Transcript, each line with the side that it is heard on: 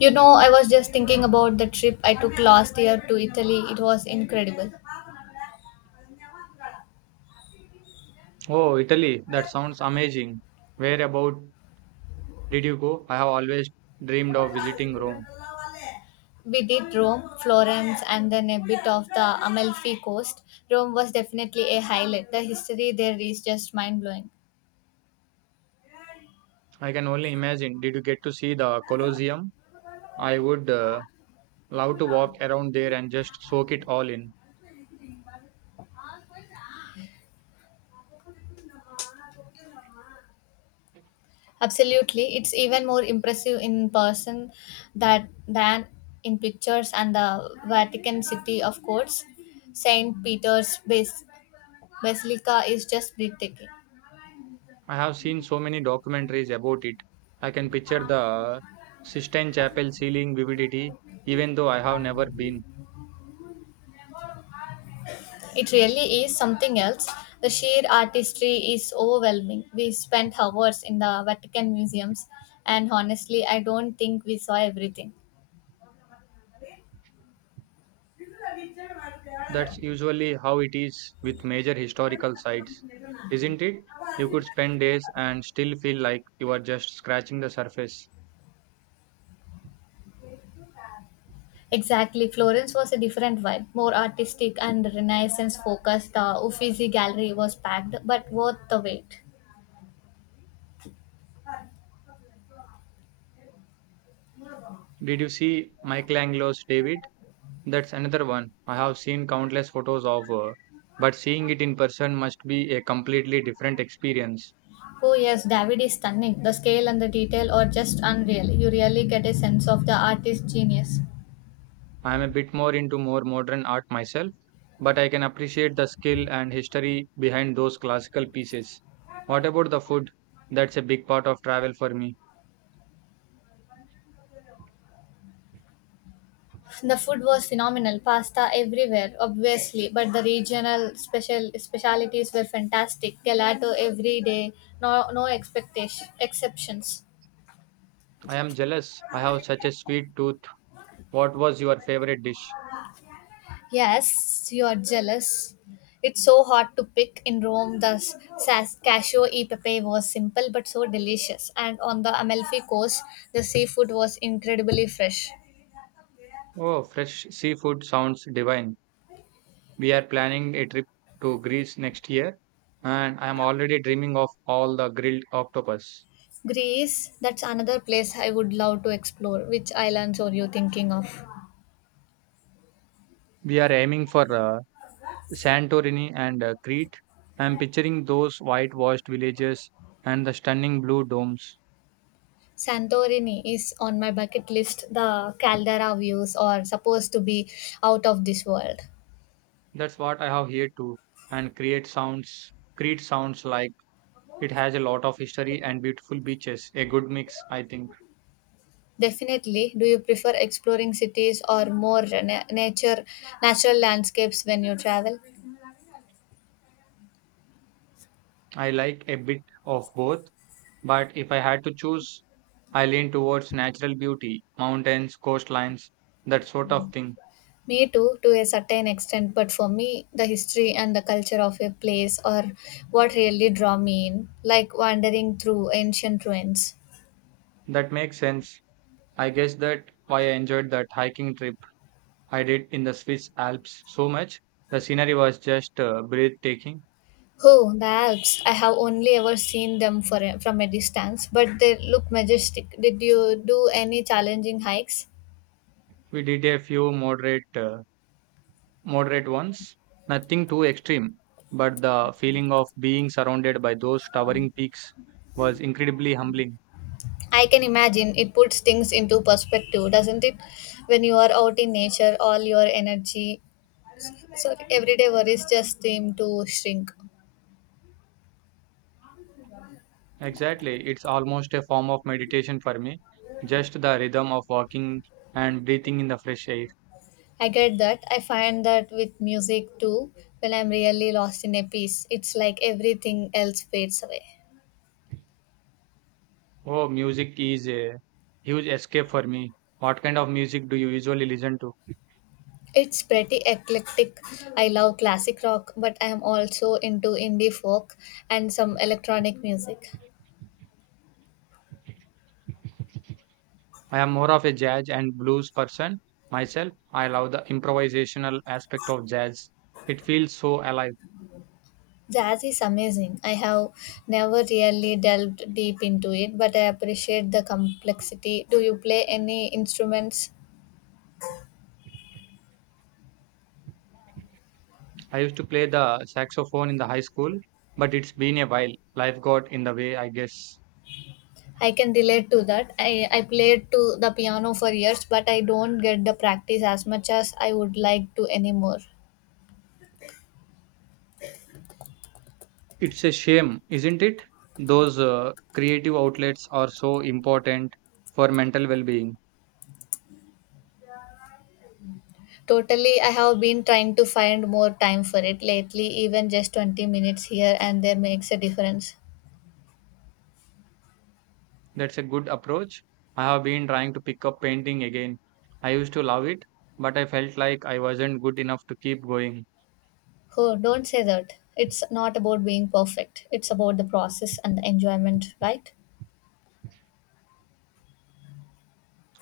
left: You know, I was just thinking about the trip I took last year to Italy. It was incredible.
right: Oh, Italy, that sounds amazing. Where about did you go? I have always dreamed of visiting Rome.
left: We did Rome, Florence, and then a bit of the Amalfi Coast. Rome was definitely a highlight. The history there is just mind blowing.
right: I can only imagine. Did you get to see the Colosseum? I would love to walk around there and just soak it all in.
left: Absolutely, it's even more impressive in person that than in pictures. And the Vatican City, of course, Saint Peter's Bas- Basilica is just breathtaking.
right: I have seen so many documentaries about it. I can picture the Sistine Chapel ceiling vividity, even though I have never been.
left: It really is something else. The sheer artistry is overwhelming. We spent hours in the Vatican museums, and honestly, I don't think we saw everything.
right: That's usually how it is with major historical sites, isn't it? You could spend days and still feel like you are just scratching the surface.
left: Exactly, Florence was a different vibe, more artistic and Renaissance focused. The Uffizi gallery was packed, but worth the wait.
right: Did you see Michelangelo's David? That's another one I have seen countless photos of, but seeing it in person must be a completely different experience.
left: Oh, yes, David is stunning. The scale and the detail are just unreal. You really get a sense of the artist's genius.
right: I am a bit more into more modern art myself, but I can appreciate the skill and history behind those classical pieces. What about the food? That's a big part of travel for me.
left: The food was phenomenal, pasta everywhere, obviously, but the regional specialities were fantastic. Gelato every day, no no expectation exceptions.
right: I am jealous. I have such a sweet tooth. What was your favorite dish?
left: Yes, you are jealous. It's so hard to pick in Rome. The cashew e pepe was simple but so delicious, and on the Amalfi coast, the seafood was incredibly fresh.
right: Oh, fresh seafood sounds divine. We are planning a trip to Greece next year, and I am already dreaming of all the grilled octopus.
left: Greece, that's another place I would love to explore. Which islands are you thinking of?
right: We are aiming for Santorini and Crete. I am picturing those whitewashed villages and the stunning blue domes.
left: Santorini is on my bucket list. The caldera views are supposed to be out of this world.
right: That's what I have here too. And Crete sounds like it has a lot of history and beautiful beaches. A good mix, I think.
left: Definitely. Do you prefer exploring cities or more na- nature natural landscapes when you travel?
right: I like a bit of both, but if I had to choose, I lean towards natural beauty, mountains, coastlines, that sort of thing.
left: Me too, to a certain extent, but for me, the history and the culture of a place are what really draw me in, like wandering through ancient ruins.
right: That makes sense. I guess that why I enjoyed that hiking trip I did in the Swiss Alps so much. The scenery was just breathtaking.
left: Oh, the Alps. I have only ever seen them from a distance, but they look majestic. Did you do any challenging hikes?
right: We did a few moderate ones, nothing too extreme, but the feeling of being surrounded by those towering peaks was incredibly humbling.
left: I can imagine it puts things into perspective, doesn't it? When you are out in nature, all your everyday worries just seem to shrink.
right: Exactly. It's almost a form of meditation for me. Just the rhythm of walking and breathing in the fresh air.
left: I get that. I find that with music too, when I'm really lost in a piece, it's like everything else fades away.
right: Oh, music is a huge escape for me. What kind of music do you usually listen to?
left: It's pretty eclectic. I love classic rock, but I am also into indie folk and some electronic music.
right: I am more of a jazz and blues person myself. I love the improvisational aspect of jazz. It feels so alive.
left: Jazz is amazing. I have never really delved deep into it, but I appreciate the complexity. Do you play any instruments?
right: I used to play the saxophone in the high school, but it's been a while. Life got in the way, I guess.
left: I can relate to that. I played to the piano for years, but I don't get the practice as much as I would like to anymore.
right: It's a shame, isn't it? Those creative outlets are so important for mental well being.
left: Totally, I have been trying to find more time for it lately, even just 20 minutes here and there makes a difference.
right: That's a good approach. I have been trying to pick up painting again. I used to love it, but I felt like I wasn't good enough to keep going.
left: Oh, don't say that. It's not about being perfect, it's about the process and the enjoyment, right?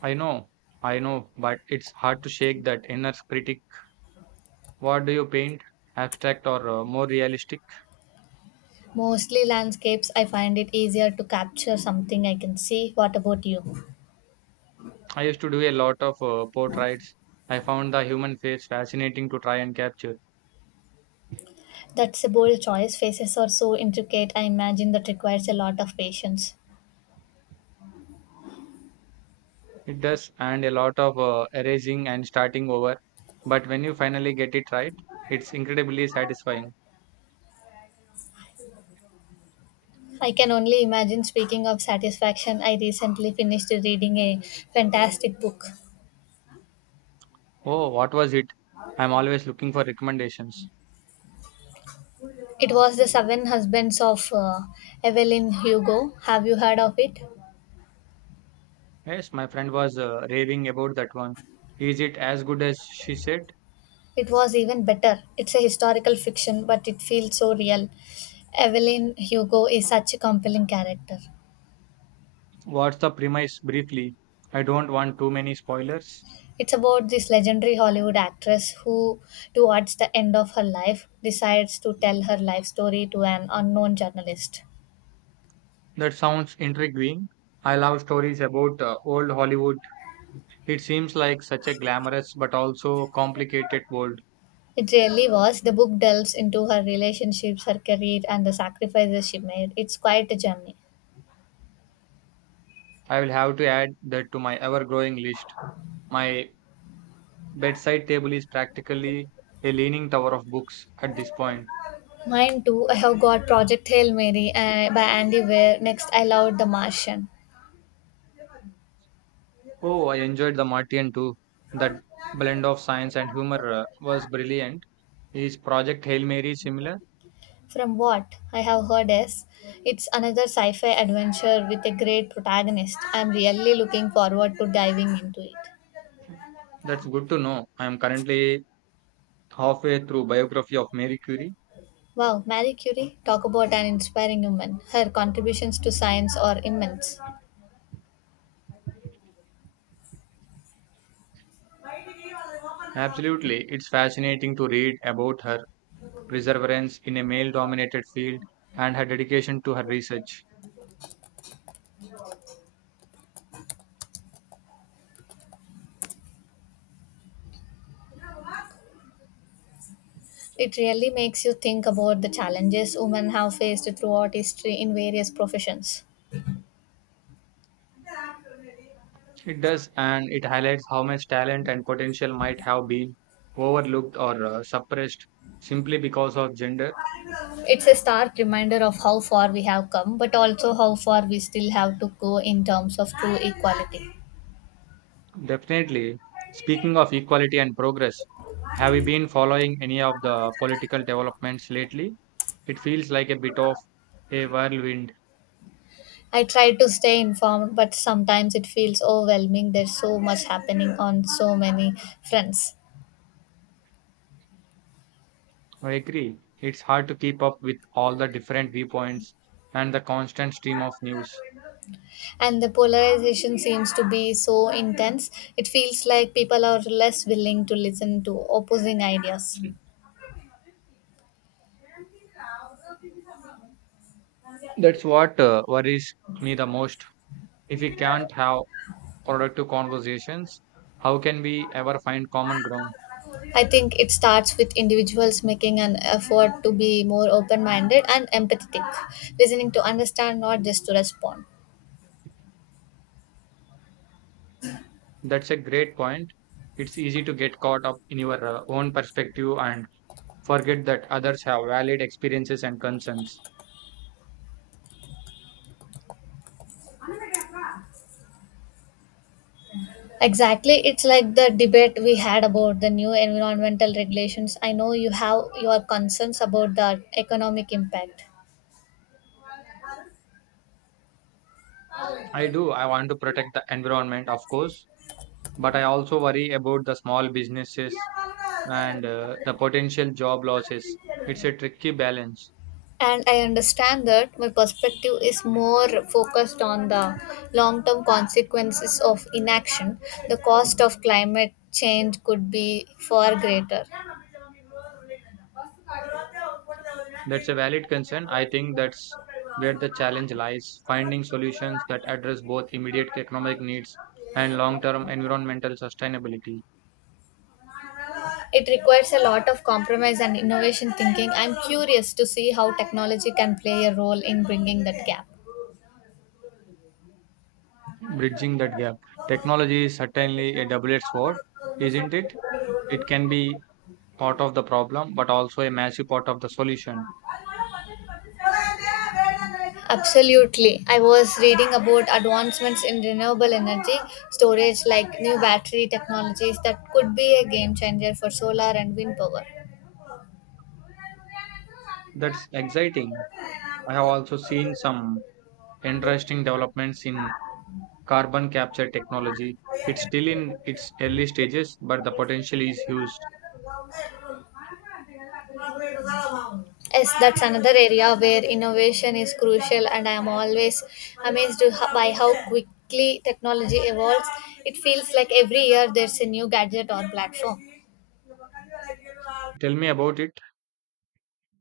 right: I know, I know, but it's hard to shake that inner critic. What do you paint? Abstract or more realistic?
left: Mostly landscapes, I find it easier to capture something I can see. What about you?
right: I used to do a lot of portraits. I found the human face fascinating to try and capture.
left: That's a bold choice. Faces are so intricate, I imagine that requires a lot of patience.
right: It does, and a lot of erasing and starting over. But when you finally get it right, it's incredibly satisfying.
left: I can only imagine. Speaking of satisfaction, I recently finished reading a fantastic book.
right: Oh, what was it? I'm always looking for recommendations.
left: It was the Seven Husbands of Evelyn Hugo. Have you heard of it?
right: Yes, my friend was raving about that one. Is it as good as she said?
left: It was even better. It's a historical fiction, but it feels so real. Evelyn Hugo is such a compelling character.
right: What's the premise briefly? I don't want too many spoilers.
left: It's about this legendary Hollywood actress who, towards the end of her life, decides to tell her life story to an unknown journalist.
right: That sounds intriguing. I love stories about old Hollywood. It seems like such a glamorous but also complicated world.
left: It really was. The book delves into her relationships, her career, and the sacrifices she made. It's quite a journey.
right: I will have to add that to my ever growing list. My bedside table is practically a leaning tower of books at this point.
left: Mine too. I have got Project Hail Mary by Andy Weir. Next, I loved The Martian.
right: Oh, I enjoyed The Martian too. That blend of science and humor was brilliant. Is Project Hail Mary similar?
left: From what I have heard is, it's another sci-fi adventure with a great protagonist. I'm really looking forward to diving into it.
right: That's good to know. I am currently halfway through biography of Mary Curie.
left: Wow, Marie Curie, talk about an inspiring woman. Her contributions to science are immense.
right: Absolutely, it's fascinating to read about her perseverance in a male-dominated field and her dedication to her research.
left: It really makes you think about the challenges women have faced throughout history in various professions.
right: It does, and it highlights how much talent and potential might have been overlooked or suppressed simply because of gender.
left: It's a stark reminder of how far we have come, but also how far we still have to go in terms of true equality.
right: Definitely. Speaking of equality and progress, have you been following any of the political developments lately? It feels like a bit of a whirlwind.
left: I try to stay informed, but sometimes it feels overwhelming. There's so much happening on so many fronts.
right: I agree. It's hard to keep up with all the different viewpoints and the constant stream of news.
left: And the polarization seems to be so intense, it feels like people are less willing to listen to opposing ideas.
right: That's what worries me the most. If we can't have productive conversations, how can we ever find common ground?
left: I think it starts with individuals making an effort to be more open minded and empathetic, listening to understand, not just to respond.
right: That's a great point. It's easy to get caught up in your own perspective and forget that others have valid experiences and concerns.
left: Exactly, it's like the debate we had about the new environmental regulations. I know you have your concerns about the economic impact.
right: I do. I want to protect the environment, of course, but I also worry about the small businesses and the potential job losses. It's a tricky balance.
left: And I understand that my perspective is more focused on the long term consequences of inaction. The cost of climate change could be far greater.
right: That's a valid concern. I think that's where the challenge lies, finding solutions that address both immediate economic needs and long-term environmental sustainability,
left: It requires a lot of compromise and innovation thinking. I'm curious to see how technology can play a role in bringing that gap.
right: bridging that gap. Technology is certainly a double-edged sword, isn't it? It can be part of the problem, but also a massive part of the solution.
left: Absolutely. I was reading about advancements in renewable energy storage, like new battery technologies that could be a game changer for solar and wind power.
right: That's exciting. I have also seen some interesting developments in carbon capture technology. It's still in its early stages, but the potential is huge.
left: Yes, that's another area where innovation is crucial, and I am always by how quickly technology evolves. It feels like every year there's a new gadget or platform.
right: Tell me about it.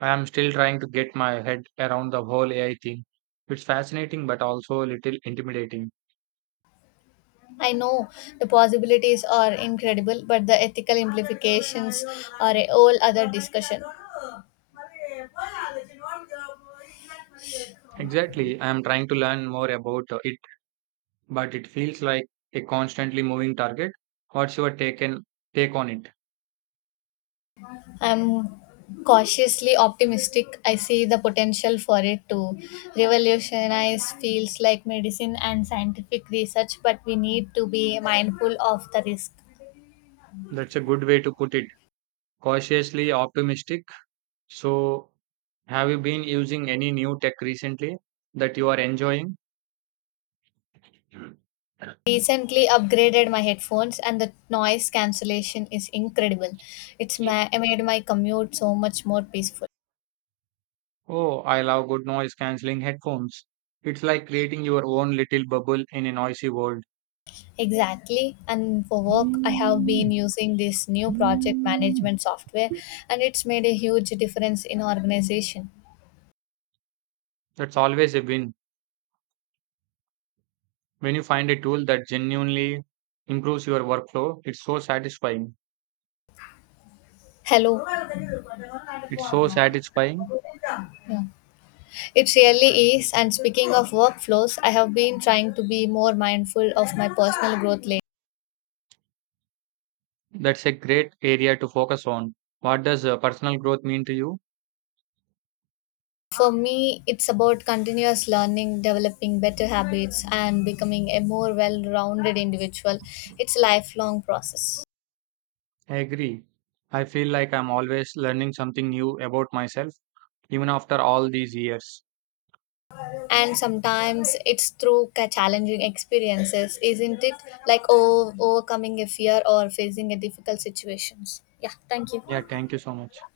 right: I am still trying to get my head around the whole AI thing. It's fascinating but also a little intimidating.
left: I know the possibilities are incredible, but the ethical implications are a whole other discussion.
right: Exactly, I am trying to learn more about it, but it feels like a constantly moving target. What's your take on it?
left: I'm cautiously optimistic. I see the potential for it to revolutionize fields like medicine and scientific research, but we need to be mindful of the risk.
right: That's a good way to put it. Cautiously optimistic. So, have you been using any new tech recently that you are enjoying?
left: Recently upgraded my headphones and the noise cancellation is incredible. Made my commute so much more peaceful.
right: Oh, I love good noise cancelling headphones. It's like creating your own little bubble in a noisy world.
left: Exactly, and for work I have been
right: Mm,
left: using this new project
right: mm.
left: management software, and it's made a huge difference in organization.
right: That's always a win. When you find a tool that genuinely improves your workflow, it's so satisfying.
left: Hello.
right: It's so satisfying.
left: Yeah. It really is. And speaking of workflows, I have been trying to be more mindful of my personal growth lately.
right: That's a great area to focus on. What does personal growth mean to you?
left: For me, it's about continuous learning, developing better habits, and becoming a more well rounded individual. It's a lifelong process.
right: I agree. I feel like I'm always learning something new about myself, even after all these years.
left: And sometimes it's through challenging experiences, isn't it? Like overcoming a fear or facing a difficult situations. Yeah, thank you.
right: Yeah, thank you so much.